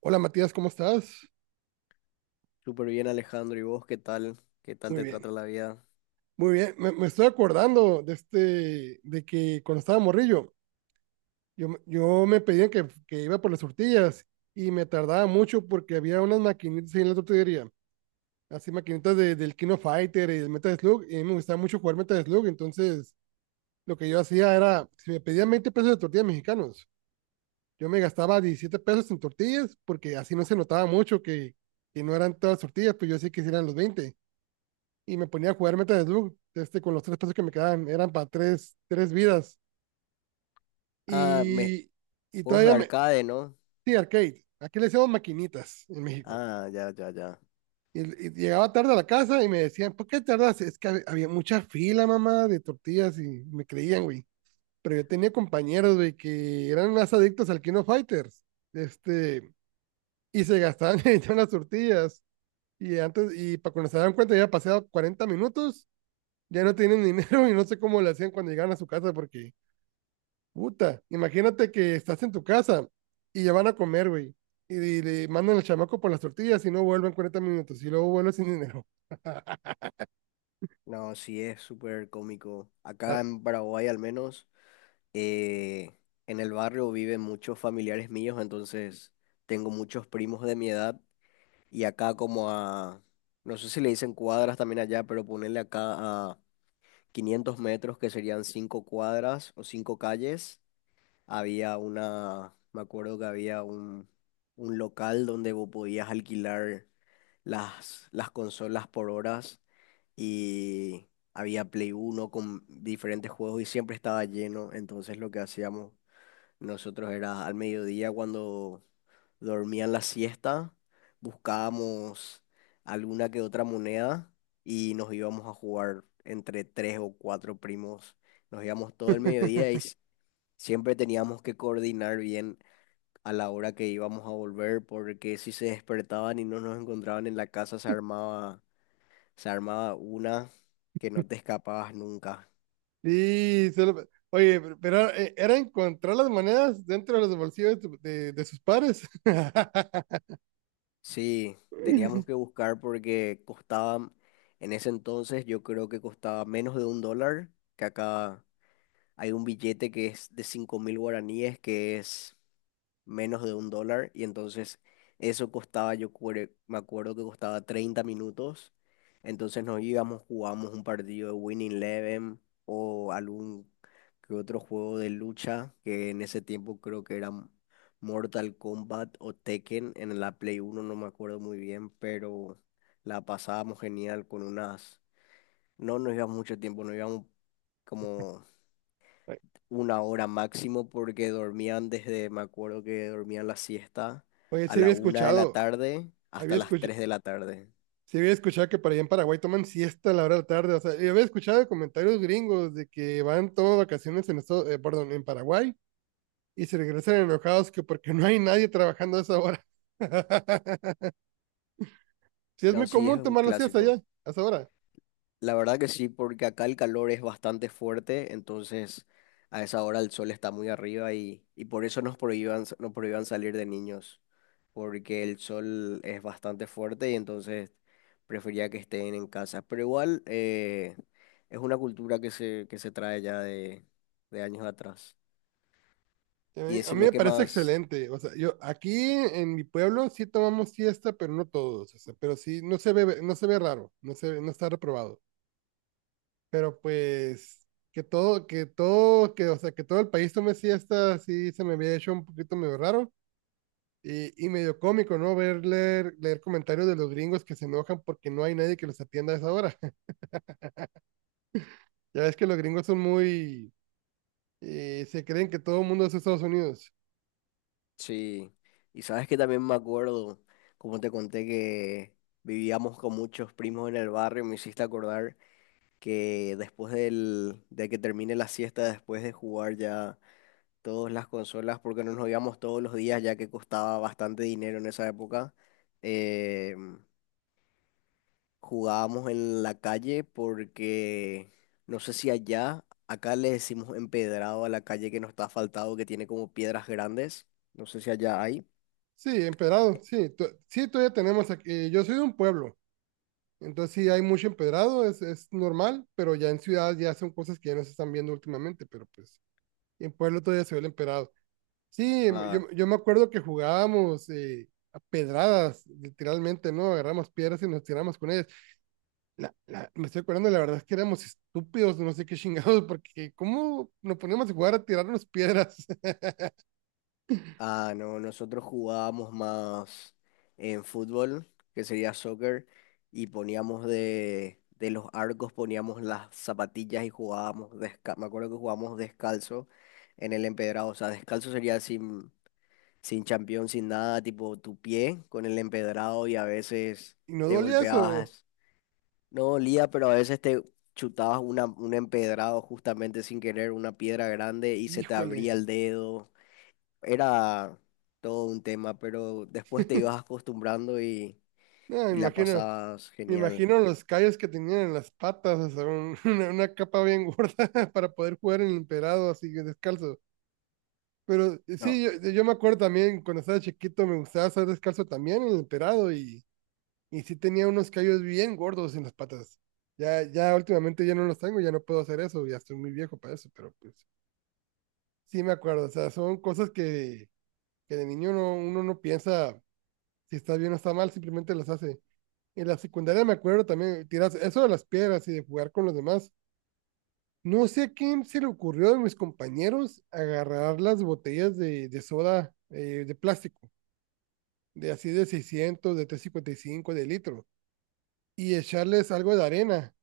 Hola Matías, ¿cómo estás? Súper bien, Alejandro. ¿Y vos qué tal? ¿Qué tal Muy te trata bien, la vida? muy bien. Me estoy acordando de de que cuando estaba morrillo, yo me pedían que iba por las tortillas y me tardaba mucho porque había unas maquinitas ahí en la tortillería, así maquinitas del Kino Fighter y del Metal Slug, y a mí me gustaba mucho jugar Metal Slug. Entonces lo que yo hacía era, si me pedían 20 pesos de tortillas mexicanos, yo me gastaba 17 pesos en tortillas porque así no se notaba mucho que no eran todas tortillas, pues yo sí que sí eran los 20. Y me ponía a jugar Metal Slug, con los 3 pesos que me quedaban, eran para tres vidas. Ah, Y, y juegos de todavía me... arcade, ¿no? Sí, arcade. Aquí le decíamos maquinitas en México. Ah, ya, ya, ya. Y, y llegaba tarde a la casa y me decían, ¿por qué tardas? Es que había mucha fila, mamá, de tortillas y me creían, güey. Pero yo tenía compañeros, güey, que eran más adictos al Kino Fighters. Este, y se gastaban en las tortillas. Y antes, y para cuando se daban cuenta, ya pasado 40 minutos, ya no tienen dinero y no sé cómo le hacían cuando llegaban a su casa porque puta, imagínate que estás en tu casa y ya van a comer, güey. Y le mandan al chamaco por las tortillas y no vuelven 40 minutos. Y luego vuelve sin dinero. No, sí, es súper cómico. Ah. Acá en Paraguay, al menos, eh, en el barrio viven muchos familiares míos, entonces tengo muchos primos de mi edad. Y acá, como a. No sé si le dicen cuadras también allá, pero ponerle acá a 500 metros, que serían 5 cuadras o 5 calles. Había me acuerdo que había un local donde vos podías alquilar las consolas por horas y había Play uno con diferentes juegos y siempre estaba lleno. Entonces lo que hacíamos nosotros era al mediodía cuando dormían la siesta, buscábamos alguna que otra moneda y nos íbamos a jugar entre tres o cuatro primos. Nos íbamos todo el mediodía y siempre teníamos que coordinar bien a la hora que íbamos a volver, porque si se despertaban y no nos encontraban en la casa, se armaba una que no te escapabas nunca. Sí, oye, pero era, era encontrar las monedas dentro de los bolsillos de sus padres. Sí, teníamos que buscar porque costaba, en ese entonces yo creo que costaba menos de 1 dólar, que acá hay un billete que es de 5000 guaraníes, que es menos de 1 dólar, y entonces eso costaba, me acuerdo que costaba 30 minutos, entonces nos íbamos, jugábamos un partido de Winning Eleven o algún que otro juego de lucha, que en ese tiempo creo que eran Mortal Kombat o Tekken, en la Play uno no me acuerdo muy bien, pero la pasábamos genial con unas, no nos íbamos mucho tiempo, nos íbamos como una hora máximo porque dormían desde, me acuerdo que dormían la siesta Oye, a la una de la tarde había hasta las escuchado, 3 de la tarde. sí había escuchado que para allá en Paraguay toman siesta a la hora de la tarde. O sea, yo había escuchado de comentarios gringos de que van todas vacaciones en esto, perdón, en Paraguay, y se regresan enojados que porque no hay nadie trabajando a esa hora. Sí, es No, muy sí, es común un tomar las siestas clásico. allá, a esa hora. La verdad que sí, porque acá el calor es bastante fuerte, entonces a esa hora el sol está muy arriba y por eso nos prohíban salir de niños, porque el sol es bastante fuerte y entonces prefería que estén en casa. Pero igual es una cultura que se trae ya de años atrás. Y A mí decime me qué parece más. excelente. O sea, yo aquí en mi pueblo sí tomamos siesta, pero no todos. O sea, pero sí, no se ve raro, no está reprobado. Pero pues o sea, que todo el país tome siesta, sí se me había hecho un poquito medio raro. Y medio cómico, ¿no? Ver leer comentarios de los gringos que se enojan porque no hay nadie que los atienda a esa hora. Ya ves que los gringos son muy... Se creen que todo el mundo es Estados Unidos. Sí. Y sabes que también me acuerdo, como te conté, que vivíamos con muchos primos en el barrio. Me hiciste acordar que después de que termine la siesta, después de jugar ya todas las consolas, porque no nos íbamos todos los días, ya que costaba bastante dinero en esa época. eh, Jugábamos en la calle porque no sé si allá, acá le decimos empedrado a la calle que no está asfaltado, que tiene como piedras grandes. No sé si allá hay. Sí, empedrado, sí. Sí, todavía tenemos aquí... Yo soy de un pueblo, entonces sí hay mucho empedrado, es normal, pero ya en ciudad ya son cosas que ya no se están viendo últimamente, pero pues en pueblo todavía se ve el empedrado. Sí, Ah, yo me acuerdo que jugábamos a pedradas, literalmente, ¿no? Agarramos piedras y nos tiramos con ellas. Me estoy acordando, la verdad es que éramos estúpidos, no sé qué chingados. ¿Porque cómo nos poníamos a jugar a tirarnos piedras? ah, no, nosotros jugábamos más en fútbol, que sería soccer, y poníamos de los arcos, poníamos las zapatillas y jugábamos descalzo. Me acuerdo que jugábamos descalzo en el empedrado. O sea, descalzo sería así. Sin champión, sin nada, tipo tu pie con el empedrado y a veces te ¿Inodolias o...? golpeabas, no dolía, pero a veces te chutabas una, un empedrado justamente sin querer, una piedra grande y se te Híjole. abría el dedo. Era todo un tema, pero después te ibas acostumbrando No, y la pasabas me genial. imagino los callos que tenían en las patas, o sea, una capa bien gorda para poder jugar en el emperado así que descalzo. Pero No, sí, yo me acuerdo también cuando estaba chiquito me gustaba estar descalzo también en el emperado, y sí tenía unos callos bien gordos en las patas. Ya, ya últimamente ya no los tengo, ya no puedo hacer eso, ya estoy muy viejo para eso, pero pues sí me acuerdo. O sea, son cosas que de niño no, uno no piensa si está bien o está mal, simplemente las hace. En la secundaria me acuerdo también tiras eso de las piedras y de jugar con los demás. No sé a quién se le ocurrió de mis compañeros agarrar las botellas de soda, de plástico, de así de 600, de 355 de litro, y echarles algo de arena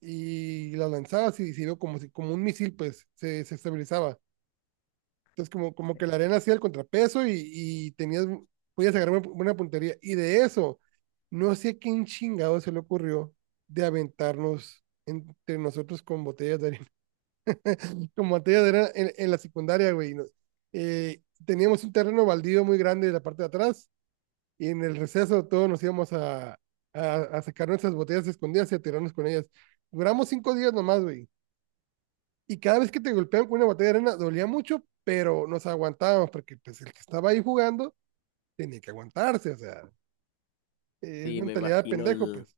y las lanzabas y sirvió como, como un misil, pues se estabilizaba. Entonces, como que la eh, arena hacía el contrapeso, y tenías, podías agarrar una puntería. Y de eso, no sé a quién chingado se le ocurrió de aventarnos entre nosotros con botellas de arena. Con botellas de arena en la secundaria, güey. Teníamos un terreno baldío muy grande en la parte de atrás, y en el receso todos nos íbamos a sacar nuestras botellas escondidas y a tirarnos con ellas. Duramos 5 días nomás, güey, y cada vez que te golpeaban con una botella de arena dolía mucho, pero nos aguantábamos porque pues el que estaba ahí jugando tenía que aguantarse. O sea, es sí, me mentalidad de imagino pendejo, el, pues.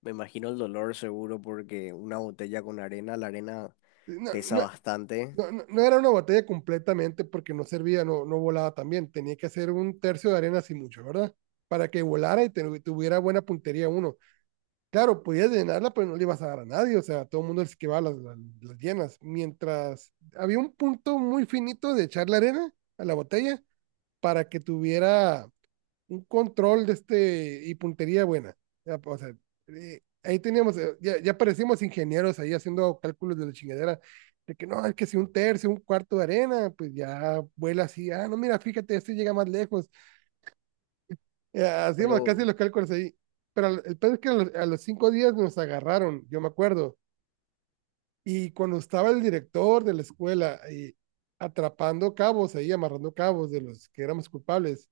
me imagino el dolor seguro porque una botella con arena, la arena No, pesa no, bastante, no, no era una botella completamente, porque no servía, no volaba también, tenía que hacer un tercio de arena así, mucho, ¿verdad? Para que volara y tuviera buena puntería uno. Claro, podías llenarla, pero no le ibas a dar a nadie, o sea, todo el mundo les esquivaba las llenas. Mientras había un punto muy finito de echar la arena a la botella para que tuviera un control de este y puntería buena. Ya, o sea, ahí teníamos, ya parecíamos ingenieros ahí haciendo cálculos de la chingadera, de que no, es que si un tercio, un cuarto de arena, pues ya vuela así, ah, no, mira, fíjate, este llega más lejos. Hacíamos casi pero... los cálculos ahí. Pero el pedo es que a los, 5 días nos agarraron, yo me acuerdo. Y cuando estaba el director de la escuela y atrapando cabos ahí, amarrando cabos de los que éramos culpables,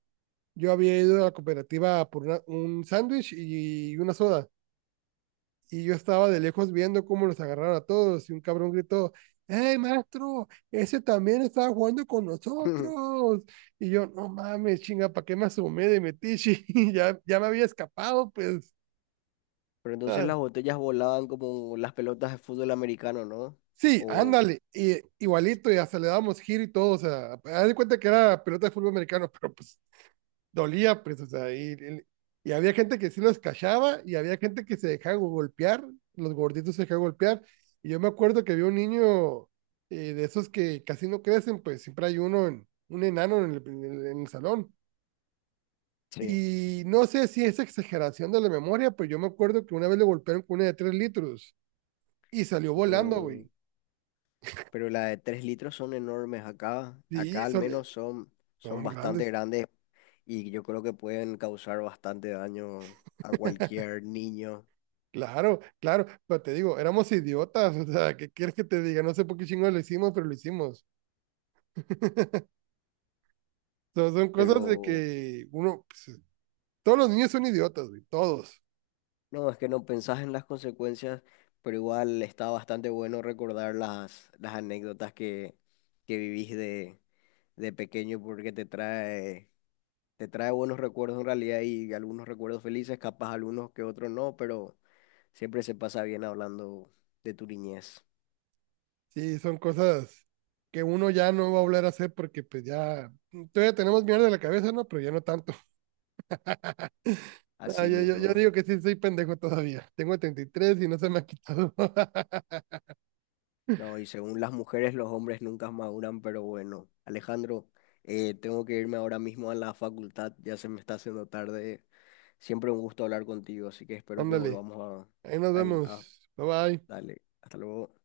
yo había ido a la cooperativa por un sándwich y una soda. Y yo estaba de lejos viendo cómo los agarraron a todos. Y un cabrón gritó, ¡Hey, maestro! Ese también estaba jugando con nosotros. Y yo, no mames, chinga, ¿para qué me asomé de metiche? Ya, ya me había escapado, pues. Pero entonces Ah, las botellas volaban como las pelotas de fútbol americano, ¿no? sí, O ándale. Y, igualito, y hasta le dábamos giro y todo. O sea, haz de cuenta que era pelota de fútbol americano. Pero pues dolía, pues, o sea, y, había gente que sí los cachaba y había gente que se dejaba golpear, los gorditos se dejaban golpear. Y yo me acuerdo que había un niño, de esos que casi no crecen, pues siempre hay uno, un enano en el salón. sí, Y no sé si es exageración de la memoria, pero yo me acuerdo que una vez le golpearon con una de 3 litros y salió volando, no. güey. Pero las de 3 litros son enormes acá. Sí, Acá al son, menos son son bastante grandes. grandes y yo creo que pueden causar bastante daño a cualquier niño. Claro, claro, pero te digo, éramos idiotas. O sea, ¿qué quieres que te diga? No sé por qué chingo lo hicimos, pero lo hicimos. So, son cosas de Pero que uno, pues, todos los niños son idiotas, güey, todos. no, es que no pensás en las consecuencias, pero igual está bastante bueno recordar las anécdotas que vivís de pequeño porque te trae buenos recuerdos en realidad y algunos recuerdos felices, capaz algunos que otros no, pero siempre se pasa bien hablando de tu niñez, Sí, son cosas que uno ya no va a volver a hacer porque pues ya, todavía tenemos mierda en la cabeza, ¿no? Pero ya no tanto. Ah, así yo mismo. digo que sí, soy pendejo todavía. Tengo 33 y no se me ha quitado. No, y según las mujeres, los hombres nunca maduran, pero bueno, Alejandro, tengo que irme ahora mismo a la facultad, ya se me está haciendo tarde. Siempre un gusto hablar contigo, así que espero que Ándale, volvamos ahí nos a... a, a- vemos. Bye bye. dale, hasta luego.